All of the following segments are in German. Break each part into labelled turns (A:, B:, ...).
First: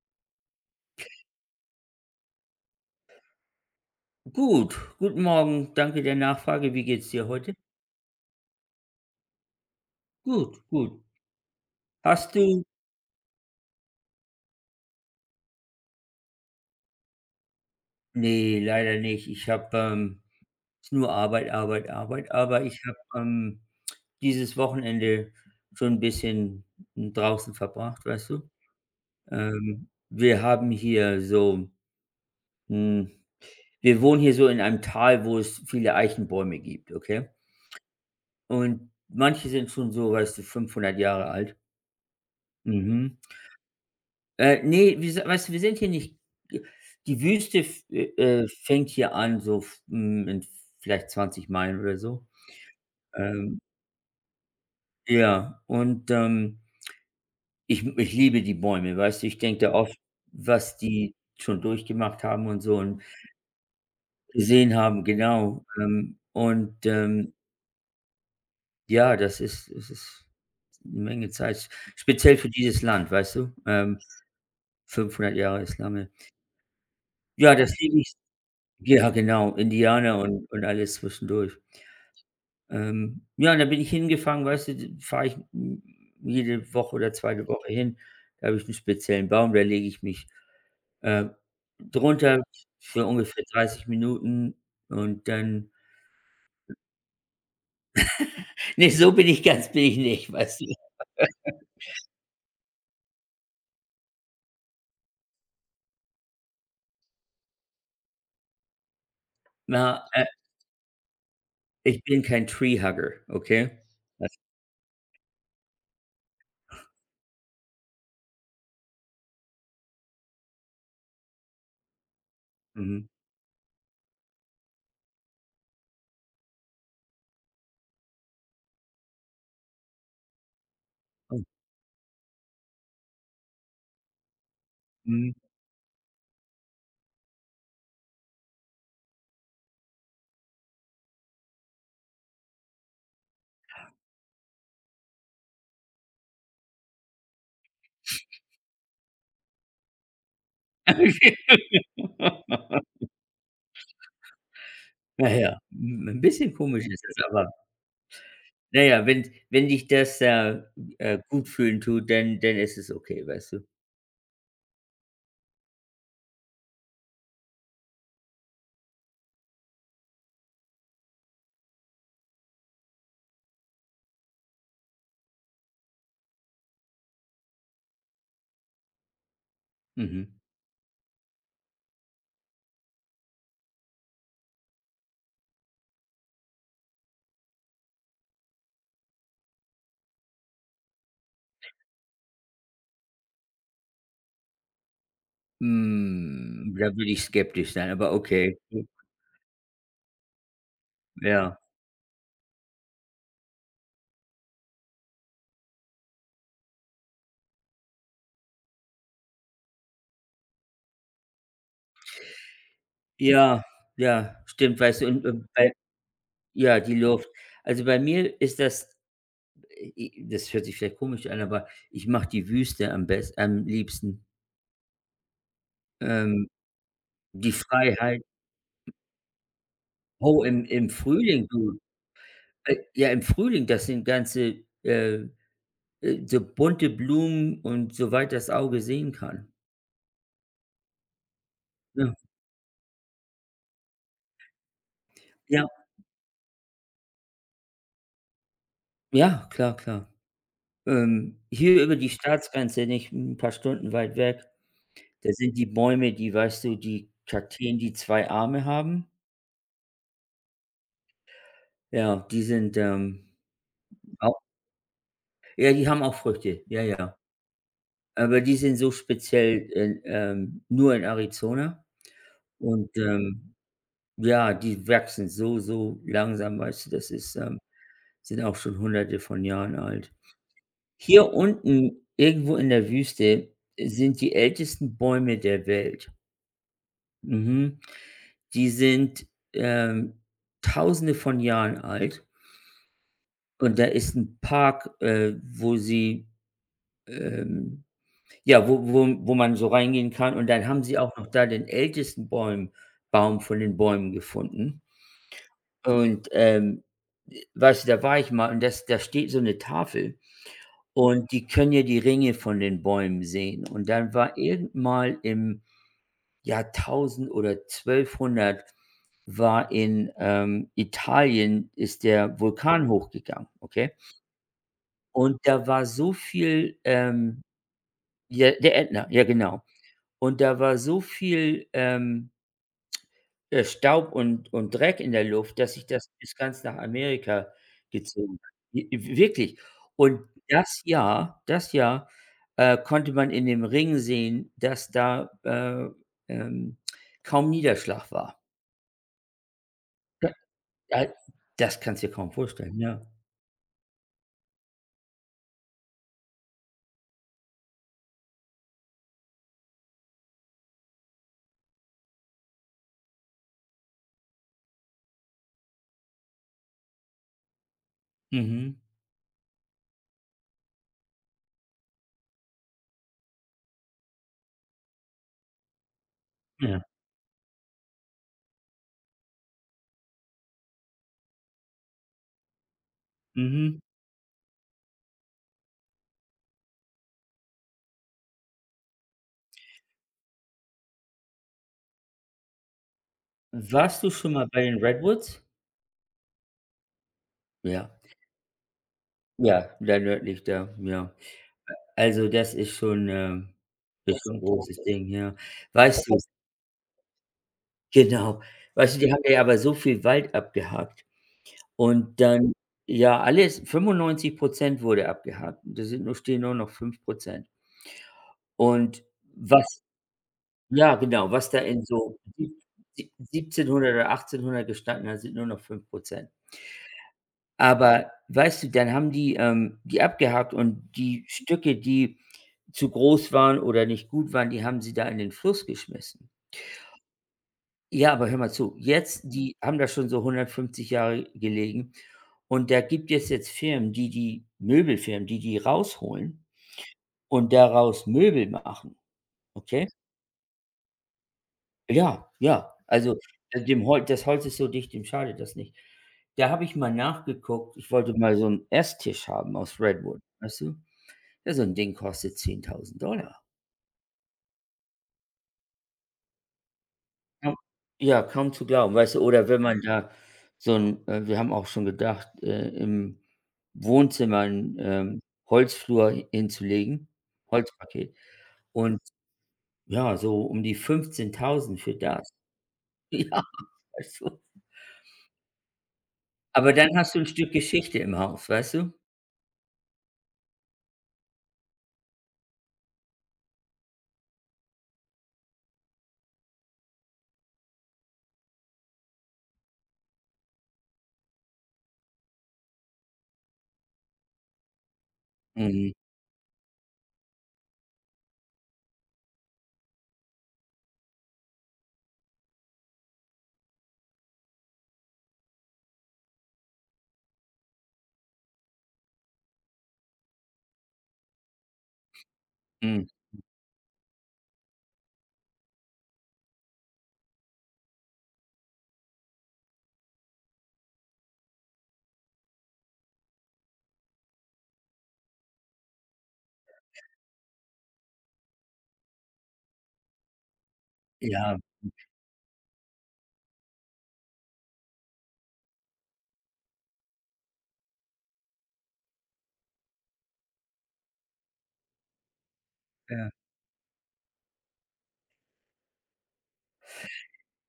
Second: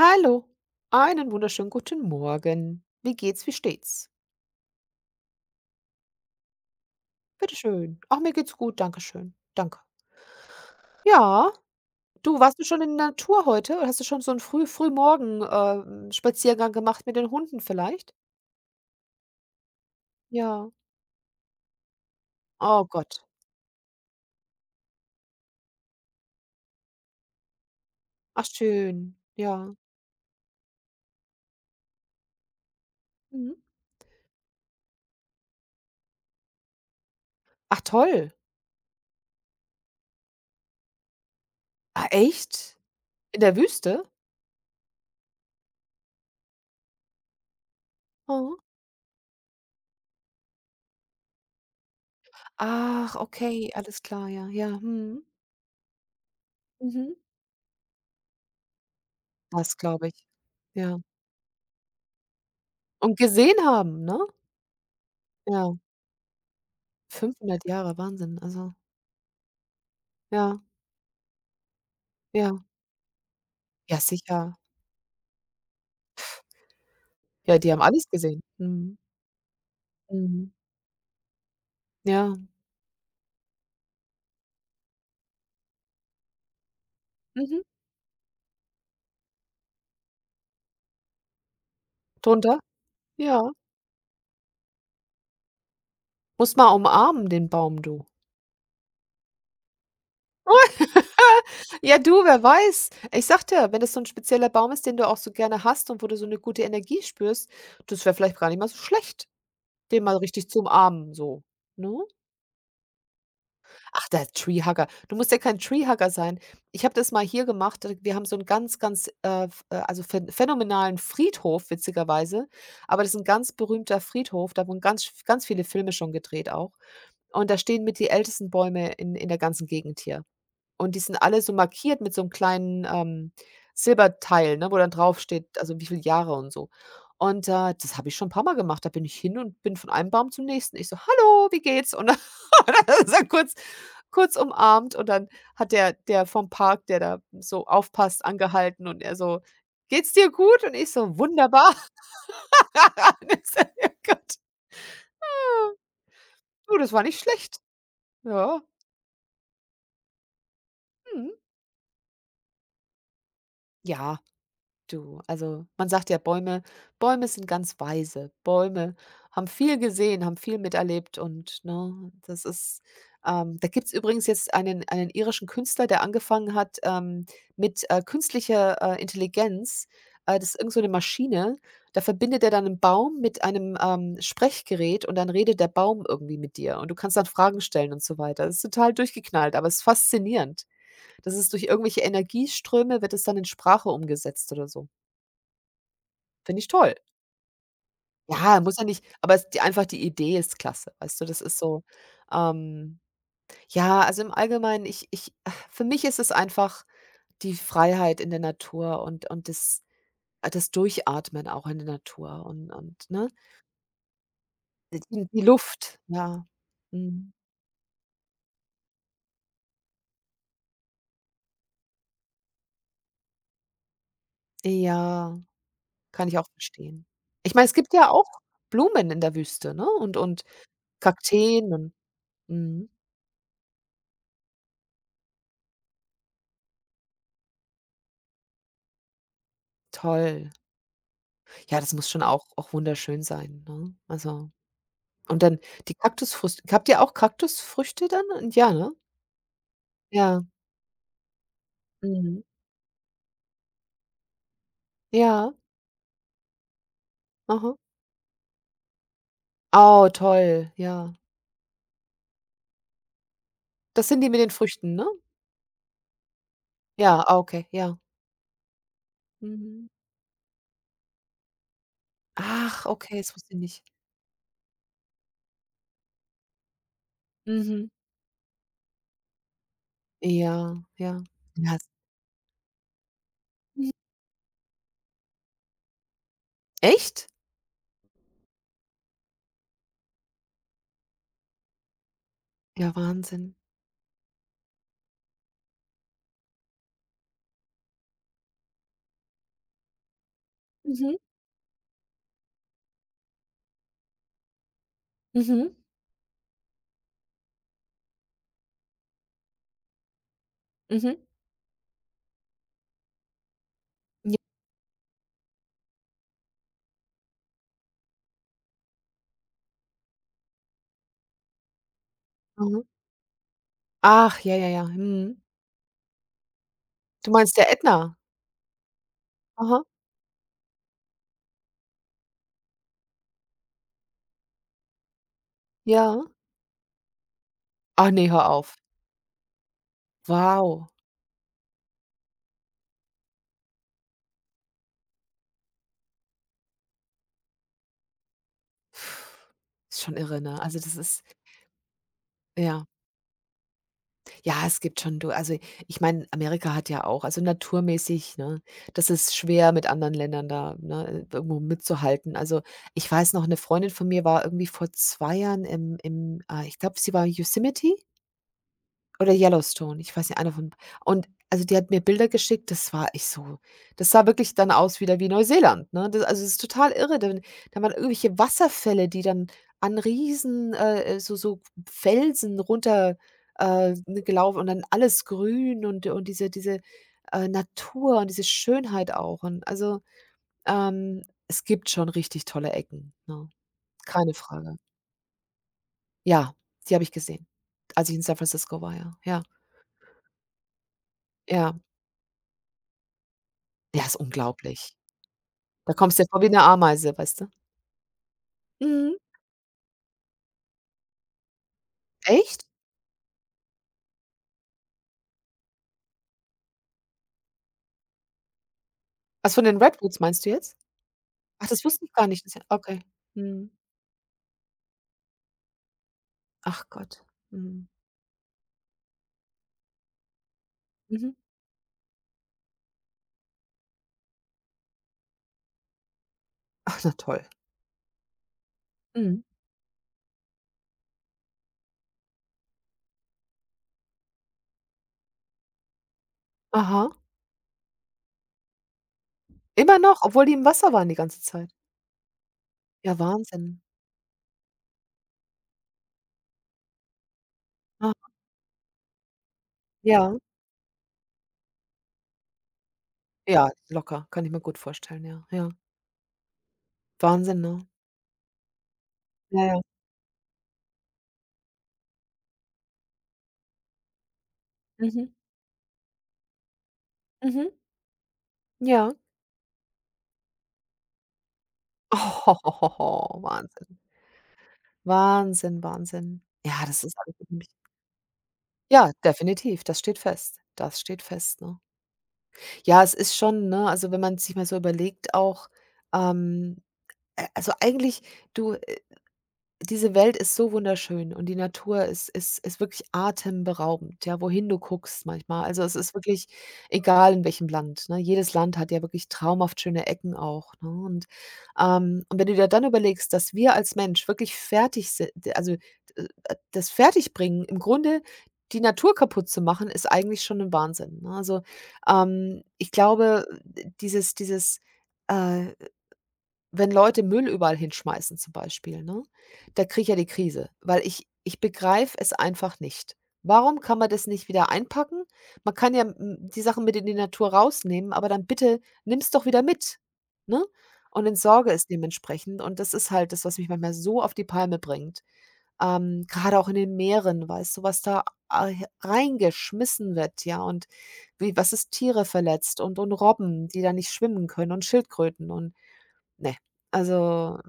A: Hallo, einen wunderschönen guten Morgen. Wie geht's, wie steht's?
B: Gut, guten Morgen. Danke der Nachfrage. Wie geht's dir heute?
A: Bitte schön. Ach, mir geht's gut, danke schön. Danke.
B: Gut, gut.
A: Ja,
B: Hast
A: du, warst du
B: du
A: schon in der Natur heute? Oder hast du schon so einen Frühmorgen Spaziergang gemacht mit den Hunden vielleicht?
B: Ne, leider nicht.
A: Ja.
B: Ist nur Arbeit, Arbeit, Arbeit, aber ich
A: Oh
B: habe,
A: Gott.
B: dieses Wochenende schon ein bisschen draußen verbracht, weißt
A: Ach
B: du?
A: schön. Ja.
B: Ähm, wir haben hier so hm,
A: Mhm.
B: Wir wohnen hier so in einem Tal, wo es viele Eichenbäume gibt, okay?
A: Ach toll.
B: Und manche sind schon so, weißt du, 500 Jahre alt.
A: Ah, echt?
B: Mhm.
A: In der Wüste?
B: Ne, wir si weißt du, wir sind hier nicht. Die Wüste f
A: Mhm.
B: fängt hier an, so in vielleicht 20 Meilen oder so.
A: Ach,
B: Ähm,
A: okay, alles klar, ja, ja. Mhm.
B: ja, und,
A: Mhm.
B: ich liebe die Bäume, weißt du? Ich denke da
A: Das
B: oft,
A: glaube ich.
B: was
A: Ja.
B: die schon durchgemacht haben und so und
A: Und gesehen haben, ne?
B: gesehen haben, genau.
A: Ja.
B: Und,
A: 500 Jahre, Wahnsinn. Also,
B: ja, das ist
A: ja,
B: eine Menge Zeit, speziell für
A: ja,
B: dieses Land, weißt du?
A: ja, sicher.
B: 500 Jahre Islam, ja. Ja,
A: Ja, die
B: das
A: haben
B: liebe
A: alles
B: ich.
A: gesehen. Mhm,
B: Ja, genau, Indianer und
A: mhm.
B: und alles zwischendurch.
A: Ja,
B: Ja, und da bin ich hingefahren, weißt du, fahre ich j jede Woche oder 2.
A: mhm.
B: Woche hin. Da habe ich einen speziellen Baum, da lege ich mich, äh, drunter
A: Drunter?
B: für ungefähr
A: Ja.
B: 30 Minuten und dann
A: Musst mal umarmen den Baum, du.
B: ne, so bin ich ganz bin ich nicht, weißt du?
A: Ja, du, wer weiß? Ich sagte dir, wenn das so 'n spezieller Baum ist, den du auch so gerne hast und wo du so 'ne gute Energie spürst, das wäre vielleicht gar nicht mal so schlecht, den
B: Na,
A: mal richtig zu umarmen so, ne?
B: ich bin kein Tree Hugger, okay?
A: Ach, der
B: Das
A: Treehugger. Du musst ja kein Treehugger sein. Ich habe das mal hier gemacht. Wir haben so einen ganz, ganz, f also phänomenalen Friedhof, witzigerweise. Aber
B: Mhm,
A: das ist ein ganz berühmter Friedhof. Da wurden ganz ganz viele Filme schon gedreht auch. Und da stehen mit die ältesten Bäume in der ganzen Gegend hier. Und die sind alle so markiert mit so einem kleinen, Silberteil, ne, wo dann
B: mhm.
A: draufsteht, also wie viele Jahre und so. Und, das habe ich schon ein paar Mal gemacht. Da bin ich hin und bin von einem Baum zum nächsten. Ich so: „Hallo, wie geht's?“ Und dann und dann ist er so kurz umarmt und dann hat der vom Park, der da so aufpasst, angehalten und er so: „Geht's dir gut?“ Und ich so: „Wunderbar.“ Und ich so: „Ja Gott,
B: Na ja, 'n bisschen
A: du,
B: komisch
A: das war
B: ist
A: nicht
B: das, aber.
A: schlecht.“ Ja,
B: Na ja, wenn dich das,
A: mhm.
B: gut fühlen tut, dann ist es okay, weißt du?
A: Ja. Du, also man sagt ja, Bäume sind ganz weise. Bäume haben viel gesehen, haben viel miterlebt und, ne, das ist da gibt's übrigens jetzt einen irischen Künstler, der angefangen hat, mit, künstlicher, Intelligenz.
B: Mhm.
A: Das ist irgend so 'ne Maschine. Da verbindet er dann einen Baum mit einem, Sprechgerät und dann redet der Baum irgendwie mit dir und du kannst dann Fragen stellen und so weiter. Das ist total durchgeknallt, aber es ist faszinierend. Das ist durch irgendwelche Energieströme wird es dann in Sprache umgesetzt oder so. Finde ich
B: Hm. Da
A: toll.
B: würde ich skeptisch sein, aber okay.
A: Ja, muss ja nicht, aber es die einfach die Idee ist klasse, weißt du? Das ist
B: Ja.
A: so, ähm ja, also im Allgemeinen, ich für mich ist es einfach die Freiheit in der Natur und das das Durchatmen auch in der Natur und, ne?
B: Ja, ja, stimmt, weißt du,
A: Die
B: und
A: die
B: und bei
A: Luft, ja.
B: ja, die Luft.
A: Mhm.
B: Also, bei mir ist das hört sich vielleicht komisch an, aber ich mache die Wüste am liebsten.
A: Ja, kann ich auch
B: Ähm,
A: verstehen.
B: Die
A: Ich meine, es gibt ja
B: Freiheit.
A: auch Blumen in der Wüste, ne? Und
B: Oh, im Frühling,
A: Kakteen
B: du.
A: und mhm,
B: Ja, im Frühling, das sind ganze, so bunte Blumen und so weit das Auge sehen kann.
A: toll. Ja, das muss
B: Ja,
A: schon auch auch wunderschön sein, ne? Also und dann
B: ja,
A: die Kaktusfrüchte. Habt ihr auch Kaktusfrüchte dann? Ja, ne?
B: ja, klar, klar.
A: Ja.
B: Hier über die
A: Mhm.
B: Staatsgrenze nicht ein paar Stunden weit weg, da
A: Ja.
B: sind die Bäume, die weißt du, die
A: Aha.
B: Kakteen, die 2 Arme haben.
A: Oh, toll, ja.
B: Ja, die sind,
A: Das sind die mit
B: auch
A: den Früchten, ne?
B: ja, die haben auch Früchte, ja, ja.
A: Ja, ah, okay, ja.
B: Aber die sind so speziell
A: Mhm.
B: nur in Arizona
A: Ach,
B: und,
A: okay, das wusste ich nicht.
B: ja, die wachsen so, so langsam, weißt du,
A: Mhm.
B: sind auch schon Hunderte von Jahren alt.
A: Ja, ja.
B: Hier
A: Ja, s
B: unten irgendwo in der Wüste sind die ältesten Bäume der Welt.
A: echt?
B: Mhm. Die sind, ähm, Tausende von Jahren alt
A: Ja, Wahnsinn.
B: und da ist ein Park, wo sie, ähm ja, wo man so reingehen kann und dann haben sie auch
A: Mhm,
B: noch da den ältesten Bäum Baum von den Bäumen gefunden
A: mhm,
B: und, weißt du, da war ich mal und das da steht so eine Tafel.
A: mhm.
B: Und die können ja die Ringe von den Bäumen sehen. Und dann war
A: Ja,
B: irgend mal im Jahr 1000 oder 1200 war in, Italien ist der
A: mhm.
B: Vulkan hochgegangen, okay?
A: Ach, ja, ja, ja.
B: Und
A: Mhm.
B: da war so viel,
A: Du meinst der Ätna?
B: ja, der Ätna, ja genau.
A: Aha,
B: Und da war so viel, Staub und Dreck in der Luft, dass sich das
A: ja.
B: bis ganz nach Amerika
A: Ach ne,
B: gezogen
A: hör
B: hat.
A: auf.
B: W w Wirklich. Und das
A: Wow.
B: Jahr das Jahr, konnte man in dem Ring sehen, dass da, ähm, kaum Niederschlag war.
A: Ist schon
B: Da
A: irre, ne? Also, das
B: da
A: ist
B: Das kannst du dir kaum vorstellen,
A: ja.
B: ja.
A: Ja, es gibt schon du also, ich meine, Amerika hat ja auch also, naturmäßig, ne das ist schwer mit anderen Ländern da, ne, irgendwo mitzuhalten. Also, ich weiß noch, eine Freundin von mir war irgendwie vor 2 Jahren im ich glaube, sie war in Yosemite?
B: Mhm.
A: Oder Yellowstone, ich weiß nicht, einer von und also, die hat mir Bilder geschickt, das war ich so das sah wirklich dann aus wieder wie Neuseeland, ne? Das also, es ist
B: Ja.
A: total irre, dann da waren irgendwelche Wasserfälle, die dann an riesen so so Felsen runter,
B: Mhm.
A: ne, gelaufen und dann alles grün und diese Natur und diese Schönheit auch und also, ähm, es gibt schon richtig tolle Ecken, ne?
B: Warst du schon
A: Keine
B: mal bei
A: Frage.
B: den Redwoods?
A: Ja, die habe ich gesehen,
B: Ja.
A: als ich in San Francisco war, ja, ja,
B: Ja, da nördlich da, ja.
A: ja.
B: Also,
A: Der
B: das
A: ist
B: ist schon 'n großes
A: unglaublich.
B: Ding, ja.
A: Da
B: Weißt du.
A: kommst du dir vor wie 'ne Ameise, weißt du?
B: Genau. Weißt du, die
A: Mhm.
B: haben ja aber so viel Wald abgehakt und dann
A: Echt?
B: ja, alles 95 wurde abgehakt. Da sind nur stehen nur noch 5%. Und
A: Also, von den
B: was
A: Redwoods meinst du jetzt?
B: ja, genau, was da
A: Ach,
B: in
A: das wusste ich
B: so
A: gar nicht.
B: sieb
A: Das ist ja okay.
B: sieb
A: Mhm.
B: 1700 oder 1800 gestanden hat, sind nur noch 5%.
A: Ach Gott. Mhm.
B: Aber weißt du, dann haben die, die abgehakt und die
A: Mhm.
B: Stücke, die zu groß waren oder nicht gut waren, die haben sie da in den Fluss geschmissen.
A: Ach, na toll.
B: Ja, aber hör mal zu. Jetzt
A: Mhm.
B: die haben da schon so 150 Jahre gelegen und da gibt es jetzt Firmen, die Möbelfirmen, die die rausholen
A: Aha.
B: und daraus Möbel machen, okay?
A: Immer noch, obwohl die im Wasser waren die ganze Zeit?
B: Ja, ja. Also,
A: Ja, Wahnsinn.
B: dem Holz das Holz ist so dicht, dem schadet das nicht. Da habe ich mal nachgeguckt. Ich
A: Ah,
B: wollte mal so einen Esstisch haben aus Redwood,
A: ja.
B: weißt du? Ja, so ein Ding kostet 10.000 Dollar.
A: Ja, locker. Kann ich mir gut vorstellen, ja, ja.
B: Kaum
A: Wahnsinn, ne?
B: Ja, kaum zu glauben, weißt du? Oder wenn
A: Ja, ja.
B: man da so 'n wir haben auch schon gedacht, im Wohnzimmer 'n,
A: Mhm.
B: Holzflur hinzulegen,
A: Mhm.
B: Holzparkett. Und
A: Ja.
B: ja, so um die 15.000 für das. Ja,
A: Wahnsinn.
B: weißt du?
A: Wahnsinn, Wahnsinn.
B: Aber
A: Ja,
B: dann
A: das
B: hast
A: ist
B: du 'n Stück Geschichte im Haus, weißt du?
A: Ja, definitiv, das steht fest. Das steht fest, ne? Ja, es ist schon, ne also, wenn man sich mal so überlegt auch, ähm, also, eigentlich, du diese Welt ist so wunderschön und die Natur ist wirklich atemberaubend, ja, wohin du guckst manchmal. Also,
B: Mhm,
A: es ist wirklich egal, in welchem Land, ne? Jedes Land hat ja wirklich traumhaft schöne Ecken auch, ne? Und wenn du dir dann überlegst, dass wir als Mensch wirklich fertig si also, das Fertigbringen, im Grunde die Natur kaputt zu machen, ist eigentlich schon ein Wahnsinn, ne? Also, ich
B: mhm.
A: glaube, dieses, äh wenn Leute Müll überall hinschmeißen zum Beispiel, ne? Da kriege ich ja die Krise, weil ich begreife es einfach nicht. Warum kann man das nicht wieder einpacken? Man kann ja, hm, die Sachen mit in die Natur rausnehmen, aber dann bitte nimm's doch wieder mit, ne? Und
B: Ja,
A: entsorge es dementsprechend. Und das ist halt das, was mich manchmal so auf die Palme bringt. Grade auch in den Meeren, weißt du, was da a he reingeschmissen wird, ja, und wie was es Tiere verletzt und
B: ja.
A: Robben, die da nicht schwimmen können und Schildkröten und ne, also.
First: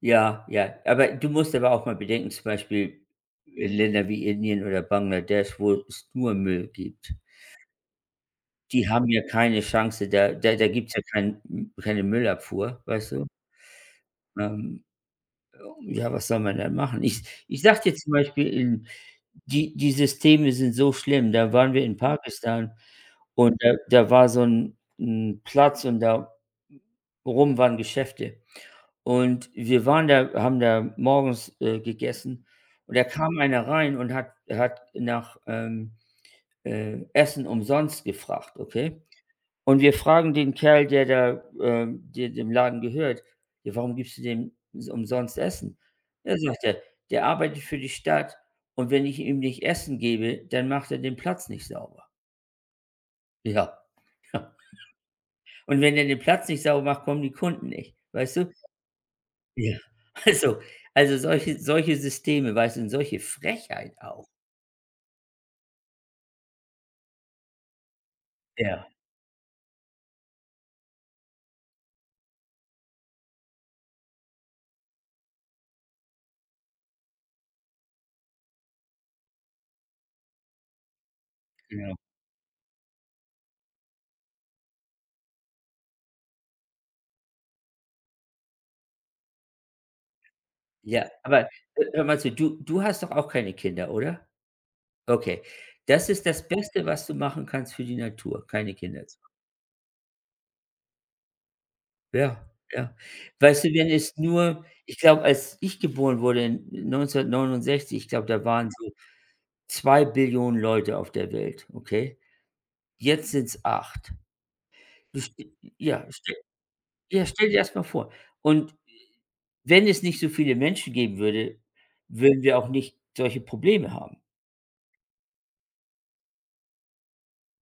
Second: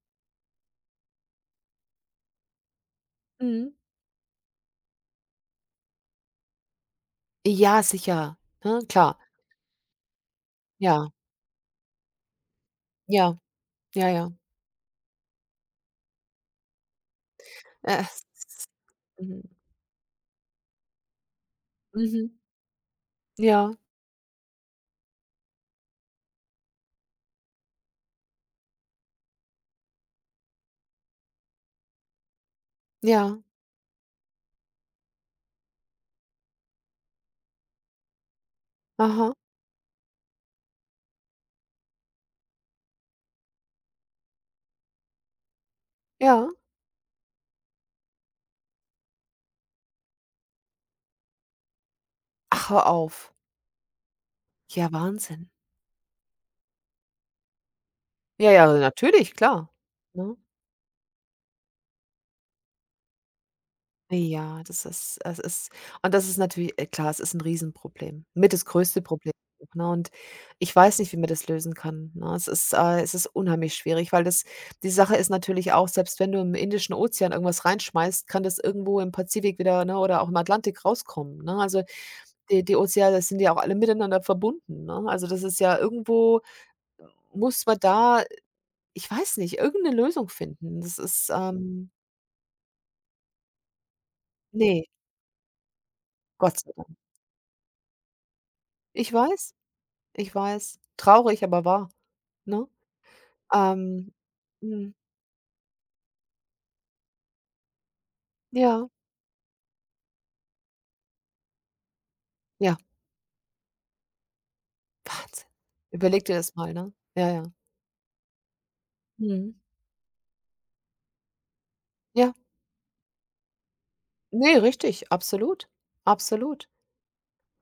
B: Ja, ja. Aber du musst aber auch mal bedenken, zum Beispiel in
A: Mhm.
B: Länder wie Indien oder Bangladesch, wo es nur Müll gibt.
A: Ja, sicher, ne,
B: Die haben
A: klar.
B: ja keine Chance, da gibt's ja
A: Ja,
B: keine Müllabfuhr, weißt du?
A: ja, ja, ja.
B: Ähm, ja, was soll man da machen? Ich sage dir zum
A: Es
B: Beispiel, in
A: mhm,
B: die die Systeme sind so schlimm. Da waren wir in
A: mhm.
B: Pakistan und
A: Ja,
B: da war so ein 'n Platz und da rum waren Geschäfte. Und wir waren da haben da morgens, gegessen und da
A: ja,
B: kam einer rein und hat nach, Essen umsonst gefragt, okay?
A: aha,
B: Und wir fragen den Kerl, der dem Laden gehört: „Ja, warum gibst du dem s umsonst Essen?" Da
A: ja.
B: sagt er: „Der arbeitet für die Stadt und wenn ich ihm nicht Essen gebe, dann macht er den Platz nicht sauber."
A: Ach, hör auf.
B: Ja, ja.
A: Ja, Wahnsinn.
B: Und wenn er den Platz nicht sauber macht, kommen die Kunden nicht, weißt
A: Ja,
B: du?
A: ja, natürlich, klar,
B: Ja.
A: ne?
B: Also also solche Systeme, weißt du, und solche Frechheit auch.
A: Ja, das ist es ist und das ist natürlich klar, es ist ein Riesenproblem. Mit das
B: Ja,
A: größte Problem, ne? Und ich weiß nicht, wie man das lösen kann, ne? Es ist unheimlich schwierig, weil das die Sache ist natürlich auch, selbst wenn du im Indischen Ozean irgendwas reinschmeißt, kann das irgendwo im Pazifik wieder, ne, oder auch im Atlantik rauskommen, ne? Also,
B: genau.
A: die die Ozeane sind ja auch alle miteinander verbunden, ne? Also, das ist ja irgendwo muss man da ich weiß nicht, irgendeine Lösung finden. Das
B: Ja,
A: ist,
B: aber hö hör mal zu, du hast doch auch keine Kinder, oder?
A: ne,
B: Okay. Das ist das
A: Gott sei
B: Beste,
A: Dank.
B: was du machen kannst für die Natur, keine Kinder
A: Ich
B: zu haben.
A: weiß. Ich weiß, traurig, aber wahr,
B: Ja,
A: ne?
B: ja. Weißt du, wenn
A: Ähm,
B: es nur
A: mhm,
B: ich glaube, als ich geboren wurde in 1969, ich glaube, da waren
A: ja,
B: so zwei Billionen Leute auf der Welt, okay?
A: ja,
B: Jetzt sind's 8. Du ste
A: Wahnsinn.
B: Ja,
A: Überleg
B: ste
A: dir das mal, ne?
B: ja,
A: Ja, ja.
B: stell dir das mal vor. Und
A: Mhm.
B: wenn es nicht so viele Menschen geben würde,
A: Ja,
B: würden wir auch nicht solche Probleme haben.
A: ne, richtig, absolut, absolut.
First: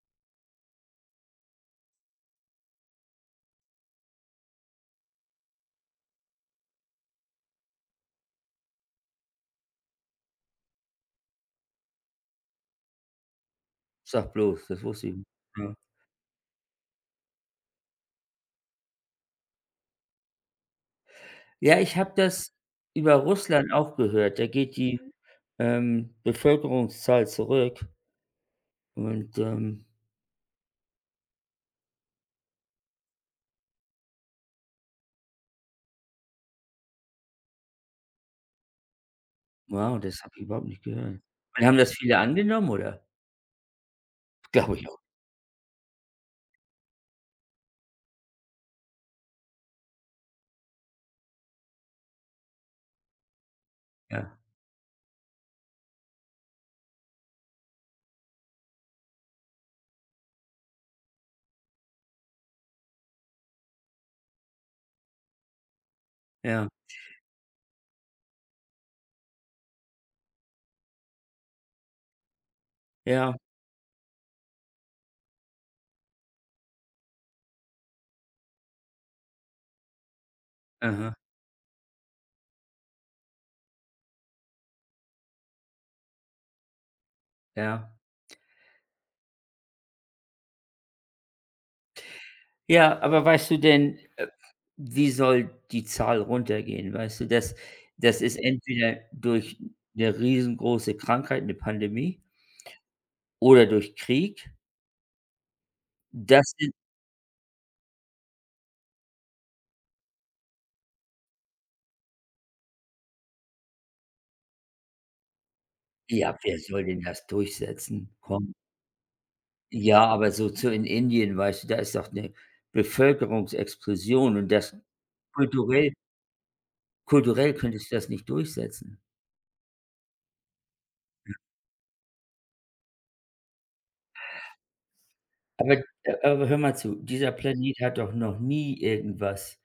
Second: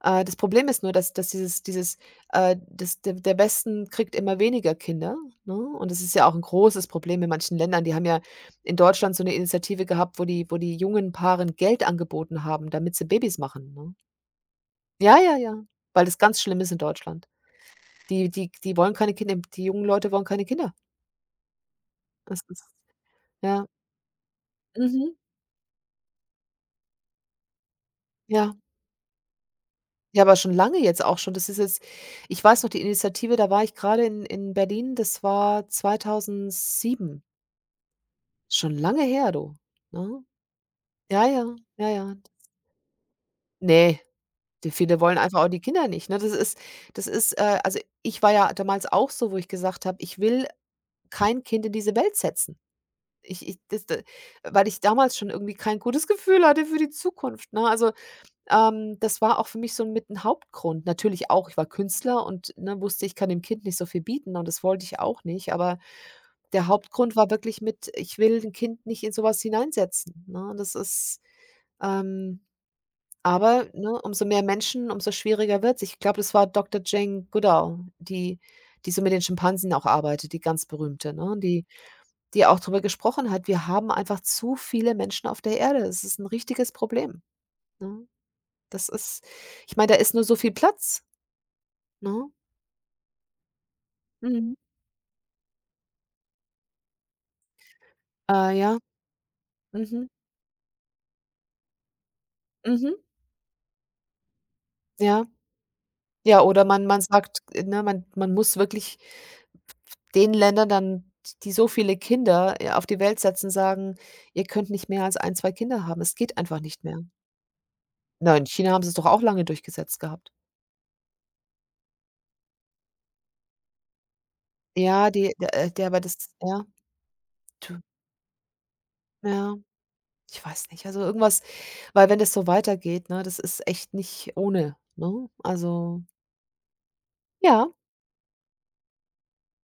A: Das Problem ist nur, dass das der Westen kriegt immer weniger Kinder, ne? Und das ist ja auch 'n großes Problem in manchen Ländern. Die haben ja in Deutschland so 'ne Initiative gehabt, wo die jungen Paaren Geld angeboten haben, damit sie Babys machen, ne?
B: Sag bloß, das wusste ich
A: Ja,
B: nicht.
A: ja, ja,
B: Ja.
A: weil das ganz schlimm ist in Deutschland. Die wollen keine Kinder die jungen Leute wollen keine Kinder.
B: Ja, ich habe
A: Das
B: das
A: ist
B: über
A: ja,
B: Russland auch gehört. Da geht die,
A: mhm,
B: Mhm. ähm, Bevölkerungszahl zurück
A: ja.
B: und,
A: Ja, aber schon lange jetzt auch schon. Das ist jetzt ich weiß noch die Initiative, da war ich grade in Berlin, das war 2007. Schon lange her, du,
B: wow,
A: ne?
B: das habe ich überhaupt nicht gehört.
A: Ja, ja,
B: Und haben
A: ja,
B: das
A: ja.
B: viele angenommen, oder?
A: Ne, die
B: Glaube ich auch,
A: viele wollen einfach auch die Kinder nicht, ne? Das ist, also, ich war ja damals auch so, wo ich gesagt habe: „Ich will kein Kind in diese Welt setzen.“ Ich ich das d
B: ja,
A: weil ich damals schon irgendwie kein gutes Gefühl hatte für die Zukunft, ne? Also ähm, das war auch für mich so mit ein Hauptgrund. Natürlich auch, ich war Künstler und, ne, wusste, ich kann dem Kind nicht so viel bieten und das wollte ich auch nicht, aber der
B: ja,
A: Hauptgrund war wirklich mit, ich will 'n Kind nicht in sowas hineinsetzen, ne? Das ist, ähm
B: ja,
A: aber, ne, umso mehr Menschen, umso schwieriger wird's. Ich glaube, das war Doktor Jane Goodall, die so mit den Schimpansen auch arbeitet, die ganz berühmte,
B: aha,
A: ne? Die auch darüber gesprochen hat, wir haben einfach zu viele Menschen auf der Erde. Es ist ein richtiges Problem,
B: ja.
A: ne? Das ist ich meine, da ist nur so viel Platz, ne?
B: Ja, aber weißt du denn,
A: Mhm.
B: wie soll die Zahl runtergehen? Weißt du, das ist
A: Ja.
B: entweder durch
A: Mhm.
B: eine riesengroße Krankheit, eine Pandemie
A: Mhm.
B: oder durch Krieg.
A: Ja. Ja,
B: Das
A: oder
B: sind
A: man sagt, ne, man muss wirklich den Ländern dann, die so viele Kinder, ja, auf die Welt setzen, sagen: „Ihr könnt nicht mehr als ein, 2 Kinder haben.“ Es
B: Ja,
A: geht
B: wer
A: einfach nicht
B: soll
A: mehr.
B: denn das durchsetzen?
A: Na, in
B: Komm.
A: China haben sie's doch auch lange durchgesetzt
B: Ja, aber
A: gehabt.
B: so zu in Indien, weißt du, da ist doch 'ne Bevölkerungsexplosion und das
A: Ja, die der der
B: kulturell
A: aber das ja,
B: kulturell
A: du
B: könntest du das nicht durchsetzen.
A: ja, ich weiß nicht. Also, irgendwas weil wenn das so weitergeht, ne, das ist echt nicht ohne, ne?
B: Aber
A: Also,
B: aber hör mal zu, dieser
A: ja.
B: Planet hat doch noch nie irgendwas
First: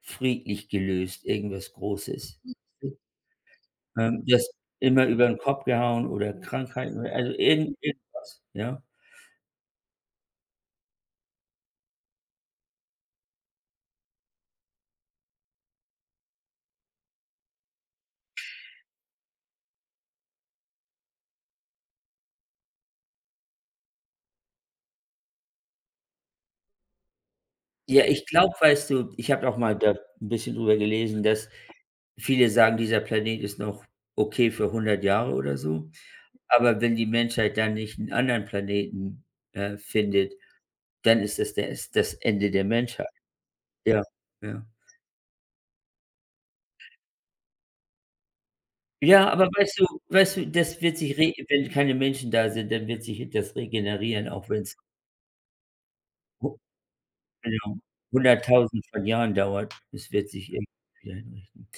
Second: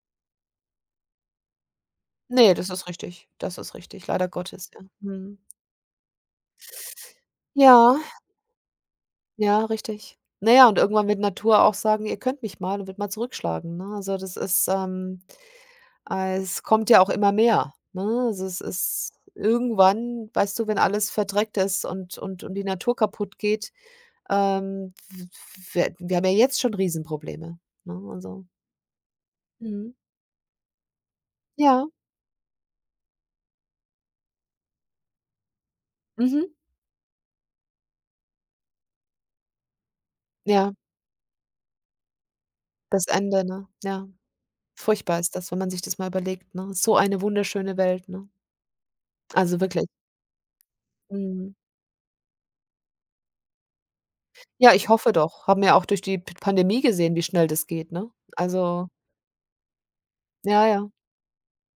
B: friedlich gelöst, irgendwas Großes.
A: Ne, das ist richtig. Das ist richtig, leider
B: Das
A: Gottes, ja.
B: immer über 'n
A: Mhm.
B: Kopf gehauen oder Krankheiten oder also
A: Ja,
B: irgendwas, ja?
A: ja, richtig. Na ja, und irgendwann wird Natur auch sagen: „Ihr könnt mich mal“, und wird mal zurückschlagen, ne? Also, das ist, es kommt ja auch immer mehr, ne? Also, es ist irgendwann weißt du, wenn alles verdreckt ist und die Natur kaputt geht, w w wir haben ja jetzt schon Riesenprobleme, ne?
B: Ja, ich
A: Also
B: glaube, weißt du, ich habe auch mal
A: mhm.
B: da 'n bisschen drüber gelesen, dass
A: Ja,
B: viele sagen, dieser Planet ist noch okay für 100 Jahre oder so.
A: mhm.
B: Aber wenn die Menschheit dann nicht einen anderen Planeten, findet,
A: Ja,
B: dann ist das Ende der
A: das
B: Menschheit.
A: Ende, ne?
B: Ja,
A: Ja.
B: ja.
A: Furchtbar ist das, wenn man sich das mal überlegt, ne? So eine wunderschöne Welt, ne?
B: Ja, aber
A: Also wirklich.
B: weißt du, das wird sich re
A: Mhm.
B: wenn keine Menschen da sind, dann wird sich das regenerieren, auch
A: Ja,
B: wenn's
A: ich hoffe doch. Haben wir auch durch die P
B: hu
A: Pandemie gesehen, wie schnell das
B: genau,
A: geht, ne?
B: 100.000
A: Also
B: von Jahren dauert. Es wird sich
A: ja,
B: irgendwie
A: ja.
B: wieder einrichten.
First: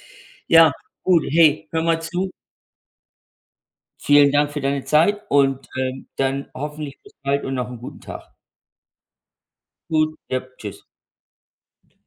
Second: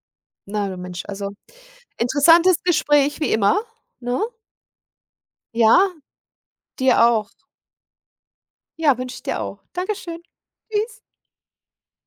A: Na,
B: Ja,
A: du Mensch,
B: gut,
A: also
B: hey, hör mal zu.
A: interessantes Gespräch wie immer, ne?
B: Vielen Dank für deine Zeit und,
A: Ja,
B: dann
A: dir
B: hoffentlich bis
A: auch.
B: bald und noch einen guten Tag.
A: Ja, wünsche ich dir auch.
B: Gut,
A: Dankeschön.
B: ja, tschüss.
A: Tschüss.